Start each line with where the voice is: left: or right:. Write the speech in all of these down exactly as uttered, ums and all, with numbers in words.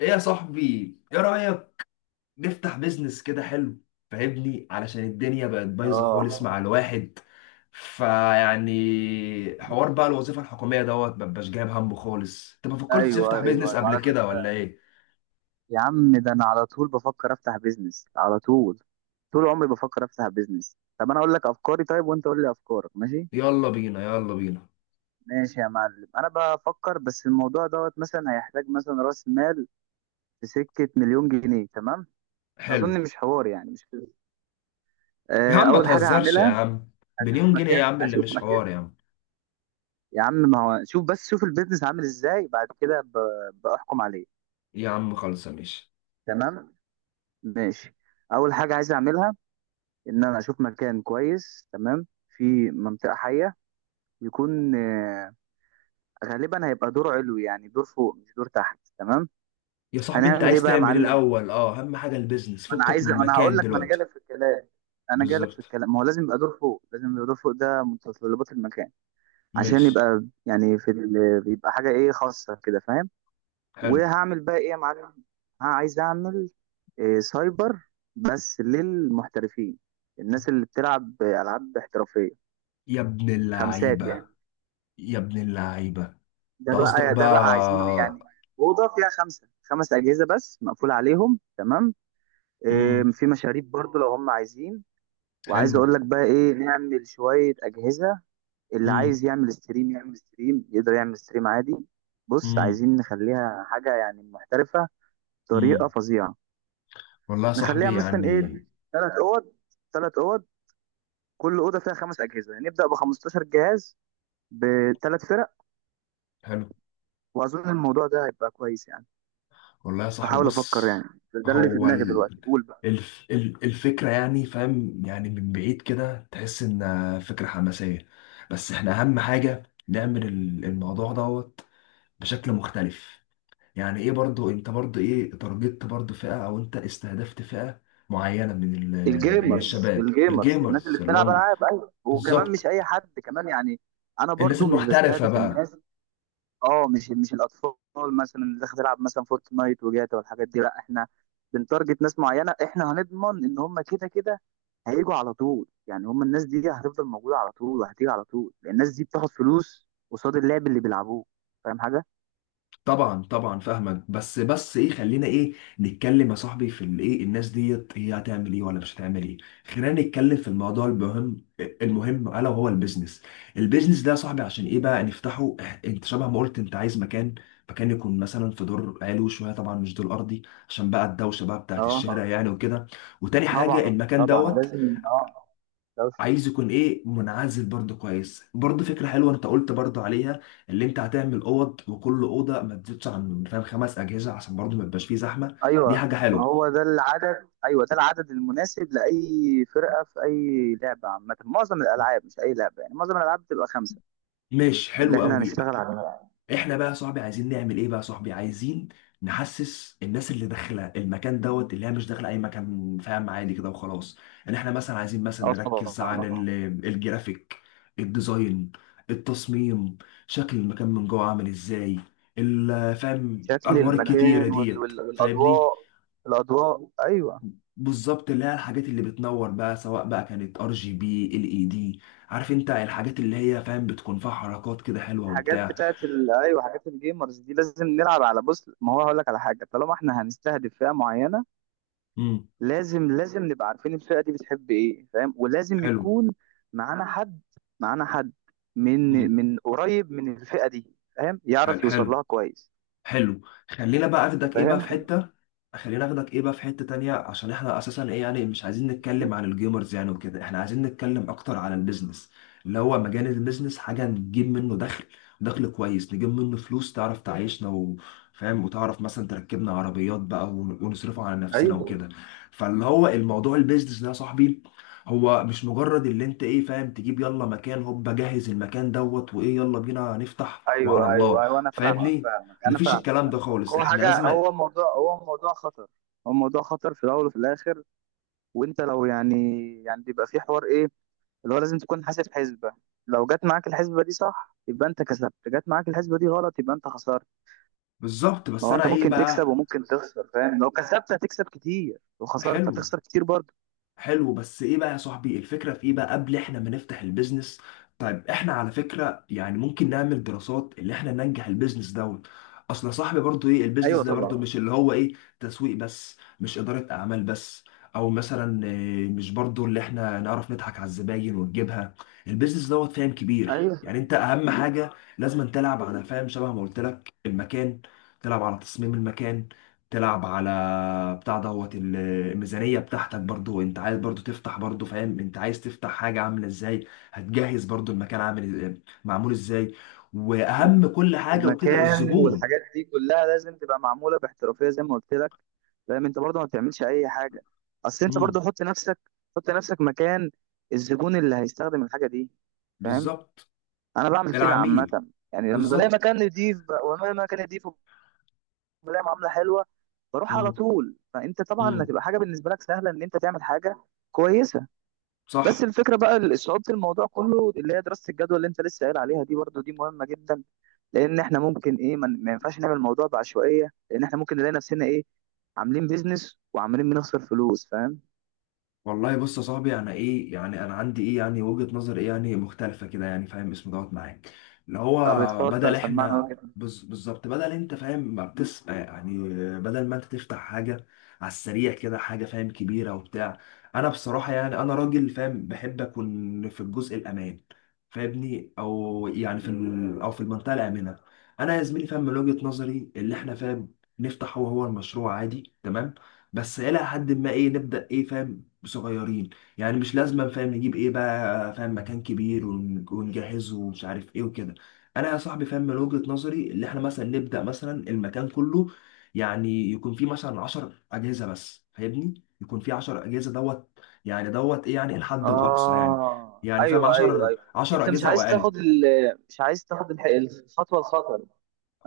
left: ايه يا صاحبي، ايه رأيك نفتح بيزنس كده حلو؟ فاهمني، علشان الدنيا بقت بايظة خالص مع
right: اه
left: الواحد. فيعني حوار بقى الوظيفة الحكومية دوت مبقاش جايب همه خالص. انت ما فكرتش تفتح
right: ايوه ايوه
left: بيزنس
right: ايوه على
left: قبل كده ولا
right: فكره.
left: ايه؟
right: يا عم، ده انا على طول بفكر افتح بيزنس على طول، طول عمري بفكر افتح بيزنس. طب انا اقول لك افكاري طيب، وانت قول لي افكارك. ماشي
left: يلا بينا يلا بينا.
right: ماشي يا معلم. انا بفكر بس في الموضوع دوت، مثلا هيحتاج مثلا راس مال في سكه مليون جنيه، تمام؟
left: حلو.
right: اظن مش حوار، يعني مش كده.
left: يا
right: آه،
left: عم ما
right: اول حاجه
left: تهزرش يا
right: هعملها،
left: عم،
right: اشوف
left: مليون جنيه يا
right: مكان
left: عم اللي
right: اشوف
left: مش
right: مكان
left: حوار يا عم.
right: يا عم، ما هو شوف، بس شوف البيزنس عامل ازاي بعد كده ب- بحكم عليه.
left: يا عم خلصة ماشي.
right: تمام، ماشي. اول حاجه عايز اعملها ان انا اشوف مكان كويس، تمام، في منطقه حيه. يكون آه، غالبا هيبقى دور علوي، يعني دور فوق مش دور تحت، تمام.
left: يا صاحبي انت
right: هنعمل ايه
left: عايز
right: بقى يا
left: تعمل ايه
right: معلم؟
left: الاول؟ اه، اهم حاجة البيزنس
right: ما انا
left: فكك من
right: عايز ما انا هقول
left: المكان
right: لك ما انا
left: دلوقتي.
right: جالك في الكلام. انا جالك في
left: بالظبط.
right: الكلام، ما هو لازم يبقى دور فوق، لازم يبقى دور فوق، ده متطلبات المكان. عشان
left: ماشي.
right: يبقى يعني في ال... يبقى حاجه ايه خاصه كده، فاهم؟
left: حلو.
right: وهعمل بقى ايه يا معلم؟ ها، عايز اعمل آه، سايبر بس للمحترفين، الناس اللي بتلعب العاب احترافيه،
left: يا ابن
right: خمسات
left: اللعيبة.
right: يعني.
left: يا ابن اللعيبة.
right: ده
left: انت قصدك
right: بقى ده بقى عايزين يعني
left: بقى؟
right: اوضه فيها خمسه خمس اجهزه بس، مقفول عليهم، تمام. إيه،
left: امم.
right: في مشاريب برضو لو هم عايزين. وعايز
left: حلو.
right: اقول لك بقى ايه، نعمل شويه اجهزه. اللي
left: امم.
right: عايز يعمل ستريم يعمل ستريم، يقدر يعمل ستريم عادي. بص،
left: امم
right: عايزين نخليها حاجه يعني محترفه بطريقه
left: امم
right: فظيعه.
left: والله يا
right: نخليها
left: صاحبي
right: مثلا
left: يعني.
right: ايه، ثلاث اوض ثلاث اوض، كل اوضه فيها خمس اجهزه، يعني نبدا ب خمسة عشر جهاز بثلاث فرق.
left: حلو.
right: واظن الموضوع ده هيبقى كويس يعني.
left: والله يا صاحبي،
right: بحاول افكر
left: بص.
right: يعني. ده ده اللي في
left: هو
right: دماغي
left: ال...
right: دلوقتي، قول بقى.
left: الف... ال- الفكرة يعني، فاهم، يعني من بعيد كده تحس إنها فكرة حماسية. بس احنا أهم حاجة نعمل ال- الموضوع دوت بشكل مختلف. يعني ايه برضو، انت برضو ايه تارجت برضو فئة، او انت استهدفت فئة معينة من ال- من
right: الجيمرز
left: الشباب
right: الجيمرز الناس
left: الجيمرز
right: اللي
left: اللي
right: بتلعب
left: هم.
right: العاب، ايوه، وكمان مش اي
left: بالظبط.
right: حد كمان يعني. انا
left: الناس
right: برضو مش
left: المحترفة
right: بستهدف
left: بقى.
right: الناس، اه، مش مش الاطفال مثلا اللي داخل تلعب مثلا فورتنايت وجاتا والحاجات دي. لا، احنا بنتارجت ناس معينه. احنا هنضمن ان هم كده كده هيجوا على طول، يعني هم الناس دي هتفضل موجوده على طول وهتيجي على طول، لأن الناس دي بتاخد فلوس قصاد اللعب اللي بيلعبوه. فاهم حاجه؟
left: طبعا طبعا فاهمك، بس بس ايه، خلينا ايه نتكلم يا صاحبي في الايه الناس ديت هي هتعمل ايه ولا مش هتعمل ايه. خلينا نتكلم في الموضوع المهم. المهم الا وهو البيزنس. البيزنس ده يا صاحبي عشان ايه بقى نفتحه؟ إح- انت شبه ما قلت انت عايز مكان، مكان يكون مثلا في دور علوي شويه، طبعا مش دور ارضي، عشان بقى الدوشه بقى بتاعت الشارع
right: اه
left: يعني وكده. وتاني حاجه
right: طبعا،
left: المكان
right: طبعا
left: دوت
right: لازم، اه.
left: عايز يكون ايه منعزل برضه، كويس، برضه فكره حلوه انت قلت برضه عليها. اللي انت هتعمل اوض وكل اوضه ما تزيدش عن فاهم خمس اجهزه، عشان برضه ما يبقاش فيه زحمه. دي
right: ايوه
left: حاجه
right: ما
left: حلوه.
right: هو ده العدد، ايوه ده العدد المناسب لاي فرقه في اي لعبه عامه. معظم الالعاب، مش اي لعبه يعني، معظم الالعاب بتبقى خمسه،
left: ماشي.
right: اللي
left: حلو
right: احنا
left: قوي.
right: هنشتغل عليها.
left: احنا بقى يا صاحبي عايزين نعمل ايه بقى يا صاحبي؟ عايزين نحسس الناس اللي داخله المكان دوت اللي هي مش داخله اي مكان فاهم عادي كده وخلاص. ان احنا مثلا عايزين مثلا
right: اه
left: نركز على
right: طبعا.
left: ال- الجرافيك، الديزاين، التصميم، شكل المكان من جوه عامل ازاي، ال- فاهم
right: شكل
left: الانوار الكتيره
right: المكان وال...
left: ديت
right: وال...
left: فاهمني.
right: والاضواء. الاضواء، ايوه.
left: بالظبط، اللي هي الحاجات اللي بتنور بقى سواء بقى كانت ار جي بي ال اي دي، عارف انت الحاجات اللي هي فاهم بتكون فيها حركات كده حلوه
right: الحاجات
left: وبتاع.
right: بتاعت ال... ايوه، حاجات الجيمرز دي لازم نلعب على. بص، ما هو هقول لك على حاجه، طالما احنا هنستهدف فئه معينه،
left: امم.
right: لازم لازم نبقى عارفين الفئة دي بتحب ايه، فاهم؟ ولازم
left: حلو.
right: يكون معانا حد معانا حد من
left: امم.
right: من قريب من الفئة دي، فاهم، يعرف يوصل
left: حلو.
right: لها كويس.
left: حلو. خلينا بقى اخدك ايه بقى في
right: فاهم.
left: حتة. خلينا اخدك ايه بقى في حتة تانية، عشان احنا اساسا ايه يعني مش عايزين نتكلم عن الجيمرز يعني وكده، احنا عايزين نتكلم اكتر عن البيزنس اللي هو مجال البيزنس، حاجة نجيب منه دخل. دخل كويس نجيب منه فلوس، تعرف تعيشنا وفاهم، وتعرف مثلا تركبنا عربيات بقى ون- ونصرفها على نفسنا
right: ايوه
left: وكده. فاللي هو الموضوع البيزنس ده يا صاحبي هو مش مجرد اللي انت ايه فاهم تجيب يلا مكان، هوب جهز المكان دوت وايه، يلا بينا نفتح وعلى
right: ايوه
left: الله.
right: ايوه ايوه انا فاهمك،
left: فاهمني،
right: فاهمك انا
left: مفيش
right: فاهمك
left: الكلام ده
right: انا فاهمك.
left: خالص،
right: هو
left: احنا
right: حاجة،
left: لازم.
right: هو موضوع هو موضوع خطر. هو موضوع خطر في الاول وفي الاخر. وانت لو يعني، يعني بيبقى في حوار ايه، اللي هو لازم تكون حاسب حسبة. لو جت معاك الحسبة دي صح، يبقى انت كسبت. جت معاك الحسبة دي غلط، يبقى انت خسرت.
left: بالظبط.
right: ما
left: بس
right: هو انت
left: انا ايه
right: ممكن تكسب
left: بقى.
right: وممكن تخسر، فاهم؟ لو كسبت هتكسب كتير، لو خسرت
left: حلو.
right: هتخسر كتير برضه.
left: حلو بس ايه بقى يا صاحبي الفكرة في ايه بقى قبل احنا ما نفتح البيزنس؟ طيب احنا على فكرة يعني ممكن نعمل دراسات اللي احنا ننجح البيزنس دوت. اصل يا صاحبي برضو ايه البيزنس
right: ايوه
left: ده برضو
right: طبعا.
left: مش اللي هو ايه تسويق بس، مش إدارة اعمال بس، او مثلا إيه، مش برضو اللي احنا نعرف نضحك على الزباين ونجيبها. البيزنس دوت فاهم كبير
right: ايوه.
left: يعني، انت اهم حاجة لازم تلعب على فاهم شبه ما قلت لك المكان، تلعب على تصميم المكان، تلعب على بتاع دوت ال- الميزانية بتاعتك برضو. انت عايز برضو تفتح برضو فاهم انت عايز تفتح حاجة عاملة ازاي. هتجهز برضو المكان عامل إز- معمول ازاي.
right: ال-
left: واهم كل حاجة وكده
right: المكان
left: الزبون.
right: والحاجات دي كلها لازم تبقى معموله باحترافيه، زي ما قلت لك. فاهم، انت برضه ما بتعملش اي حاجه. اصل انت
left: امم.
right: برضه حط نفسك حط نفسك مكان الزبون اللي هيستخدم الحاجه دي، فاهم.
left: بالظبط.
right: انا بعمل كده عامه،
left: العميل.
right: يعني لما بلاقي
left: بالظبط.
right: مكان نضيف ب- وانا مكان نضيف، وبلاقي معامله حلوه، بروح على
left: امم.
right: طول. فانت طبعا
left: امم.
right: هتبقى حاجه بالنسبه لك سهله ان انت تعمل حاجه كويسه. بس
left: صح.
right: الفكره بقى صعوبه الموضوع كله اللي هي دراسه الجدوى اللي انت لسه قايل عليها دي، برضو دي مهمه جدا. لان احنا ممكن ايه، ما ما ينفعش نعمل الموضوع بعشوائيه، لان احنا ممكن نلاقي نفسنا ايه، عاملين بيزنس وعمالين بنخسر فلوس، فاهم.
left: والله بص يا صاحبي، انا ايه يعني، انا عندي ايه يعني وجهة نظر ايه يعني مختلفة كده يعني فاهم اسمه دوت معاك. اللي هو
right: طب
left: بدل
right: اتفضل سمعنا
left: احنا
right: وجهة.
left: بز- بالظبط بدل انت فاهم ما بتس يعني. بدل ما انت تفتح حاجة على السريع كده، حاجة فاهم كبيرة وبتاع. انا بصراحة يعني، انا راجل فاهم بحب اكون في الجزء الامان، فاهمني، او يعني في ال... او في المنطقة الآمنة. انا يا زميلي فاهم من وجهة نظري اللي احنا فاهم نفتح هو هو المشروع عادي تمام، بس الى حد ما ايه نبدا ايه فاهم صغيرين. يعني مش لازم فاهم نجيب ايه بقى فاهم مكان كبير ون- ونجهزه ومش عارف ايه وكده. انا يا صاحبي فاهم من وجهة نظري اللي احنا مثلا نبدأ مثلا المكان كله يعني يكون فيه مثلا عشر أجهزة بس، فاهمني، يكون فيه عشر أجهزة دوت، يعني دوت ايه يعني الحد الأقصى يعني،
right: اه،
left: يعني فاهم
right: ايوه ايوه
left: عشر
right: ايوه
left: عشر
right: انت مش
left: أجهزة أو
right: عايز
left: أقل.
right: تاخد ال... مش عايز تاخد الح- الخطوه الخطر.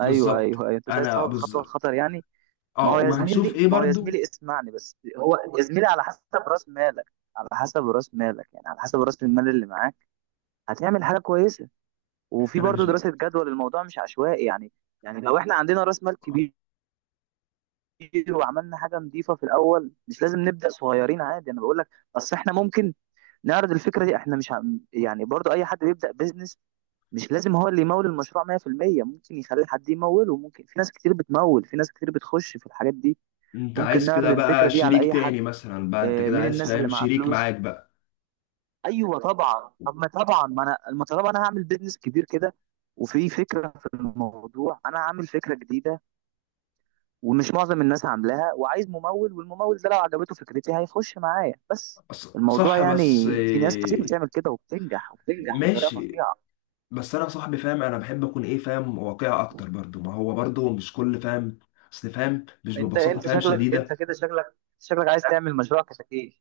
right: ايوه
left: بالظبط
right: ايوه ايوه انت مش عايز
left: انا
right: تاخد الخطوه
left: بز...
right: الخطر يعني. ما
left: اه،
right: هو يا
left: وهنشوف ايه
right: زميلي ما هو يا
left: برضو.
right: زميلي اسمعني بس. هو يا زميلي على حسب راس مالك، على حسب راس مالك يعني على حسب راس المال اللي معاك هتعمل حاجه كويسه. وفي
left: انا مش
right: برضه
left: بقى.
right: دراسه جدوى للموضوع، مش عشوائي يعني. يعني لو احنا عندنا راس مال كبير، وعملنا حاجه نظيفه في الاول، مش لازم نبدا صغيرين عادي، انا بقول لك. اصل احنا ممكن نعرض الفكره دي. احنا مش عم- يعني برضو اي حد بيبدا بيزنس مش لازم هو اللي يمول المشروع مية في المية. ممكن يخلي حد يموله، ممكن في ناس كتير بتمول، في ناس كتير بتخش في الحاجات دي.
left: انت
right: ممكن
left: عايز كده
right: نعرض
left: بقى
right: الفكره دي على
left: شريك
right: اي حد،
left: تاني مثلا بقى، انت
right: آه،
left: كده
right: مين
left: عايز
right: الناس اللي
left: فاهم
right: معاه
left: شريك معاك
right: فلوس.
left: بقى.
right: ايوه طبعا. طب ما طبعا، ما انا، ما طالما انا هعمل بيزنس كبير كده وفي فكره في الموضوع، انا هعمل فكره جديده ومش معظم الناس عاملاها، وعايز ممول. والممول ده لو عجبته فكرتي هيخش معايا، بس
left: ص-
right: الموضوع
left: صح،
right: يعني.
left: بس
right: في ناس كتير بتعمل
left: إيه،
right: كده وبتنجح، وبتنجح بطريقه
left: ماشي.
right: فظيعه.
left: بس انا صاحبي فاهم انا بحب اكون ايه فاهم واقعي اكتر برضو، ما هو برضو مش كل فاهم، اصل فاهم مش
right: انت
left: ببساطة
right: انت
left: فاهم
right: شكلك، انت
left: شديدة.
right: كده، شكلك شكلك عايز تعمل مشروع كتاكيت.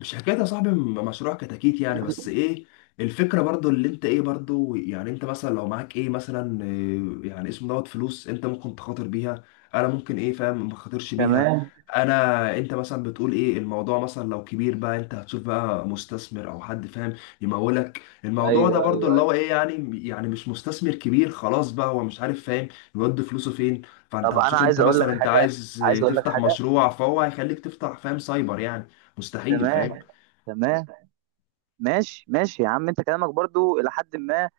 left: مش حكايه يا صاحبي، م- مشروع كتاكيت يعني،
right: انت
left: بس ايه الفكره برضو اللي انت ايه برضو يعني، انت مثلا لو معاك ايه مثلا إيه يعني اسمه دوت فلوس انت ممكن تخاطر بيها، انا ممكن ايه فاهم ما خاطرش بيها.
right: تمام.
left: انا انت مثلا بتقول ايه الموضوع مثلا لو كبير بقى، انت هتشوف بقى مستثمر او حد فاهم يمولك الموضوع
right: ايوه
left: ده
right: ايوه
left: برضو، اللي هو
right: أيوة.
left: ايه يعني يعني مش مستثمر كبير خلاص بقى، هو مش عارف فاهم يودي فلوسه فين. فانت
right: طب انا
left: هتشوف انت
right: عايز اقول
left: مثلا
right: لك
left: انت
right: حاجه،
left: عايز
right: عايز اقول لك
left: تفتح
right: حاجه
left: مشروع فهو هيخليك تفتح فاهم سايبر يعني، مستحيل
right: تمام
left: فاهم.
right: تمام، ماشي ماشي يا عم. انت كلامك برضو الى حد ما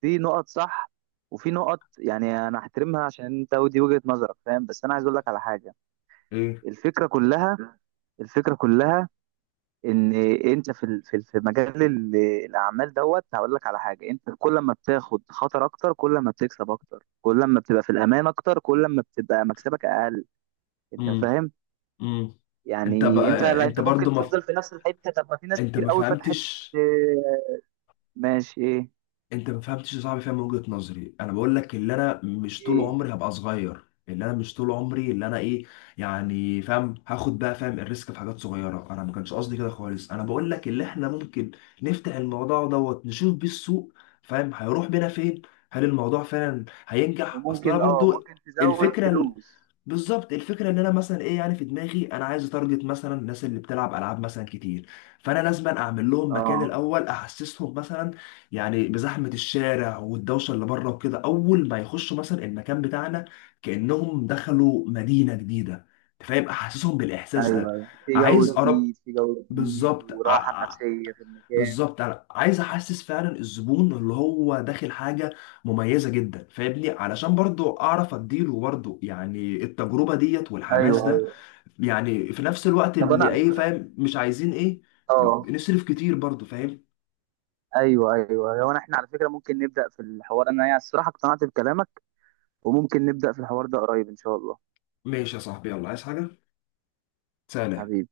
right: في نقط صح، وفي نقط يعني انا احترمها عشان انت ودي وجهة نظرك، فاهم. بس انا عايز اقول لك على حاجة.
left: ايه.
right: الفكرة كلها، الفكرة كلها ان انت في ال- في ال- في مجال ال- الاعمال دوت. هقول لك على حاجة: انت كل ما بتاخد خطر اكتر، كل ما بتكسب اكتر. كل ما بتبقى في الامان اكتر، كل ما بتبقى مكسبك اقل. انت
left: امم.
right: فاهم؟
left: امم. انت
right: يعني انت
left: بقى
right: لا،
left: انت
right: انت
left: برضو
right: ممكن
left: ما ف...
right: تفضل في نفس الحتة، طب ما في ناس
left: انت
right: كتير
left: ما
right: قوي
left: فهمتش
right: فتحت. اه، ماشي. ايه
left: انت ما فهمتش يا صاحبي فاهم وجهة نظري. انا بقول لك اللي انا مش طول
right: ايه؟
left: عمري هبقى صغير، اللي انا مش طول عمري اللي انا ايه، يعني فاهم هاخد بقى فاهم الريسك في حاجات صغيرة. انا ما كانش قصدي كده خالص، انا بقول لك اللي احنا ممكن نفتح الموضوع دوت نشوف بيه السوق فاهم هيروح بينا فين، هل الموضوع فعلا هينجح. اصل انا
right: وممكن اه،
left: برضو
right: ممكن تزود
left: الفكرة
right: فلوس.
left: بالظبط، الفكره ان انا مثلا ايه يعني في دماغي انا عايز اتارجت مثلا الناس اللي بتلعب العاب مثلا كتير، فانا لازم اعمل لهم مكان
right: اه
left: الاول احسسهم مثلا، يعني بزحمه الشارع والدوشه اللي بره وكده، اول ما يخشوا مثلا المكان بتاعنا كانهم دخلوا مدينه جديده. أنت فاهم احسسهم
right: يعني
left: بالاحساس ده.
right: ايوه، ايوه، في
left: عايز
right: جو
left: اقرب.
right: جديد، في جو جديد،
left: بالظبط
right: وراحة
left: ع-
right: نفسية في المكان.
left: بالظبط انا عايز احسس فعلا الزبون اللي هو داخل حاجه مميزه جدا، فاهمني علشان برضو اعرف اديله برضو يعني التجربه ديت والحماس
right: ايوه
left: ده،
right: ايوه.
left: يعني في نفس الوقت
right: طب
left: اللي
right: انا،
left: ايه فاهم مش عايزين ايه
right: اه،
left: نصرف كتير برضو فاهم.
right: ايوه ايوه. هو أنا- احنا على فكرة ممكن نبدأ في الحوار. انا يعني الصراحة اقتنعت بكلامك، وممكن نبدأ في الحوار ده قريب ان شاء الله.
left: ماشي يا صاحبي، يلا عايز حاجه؟ سلام.
right: حبيبي.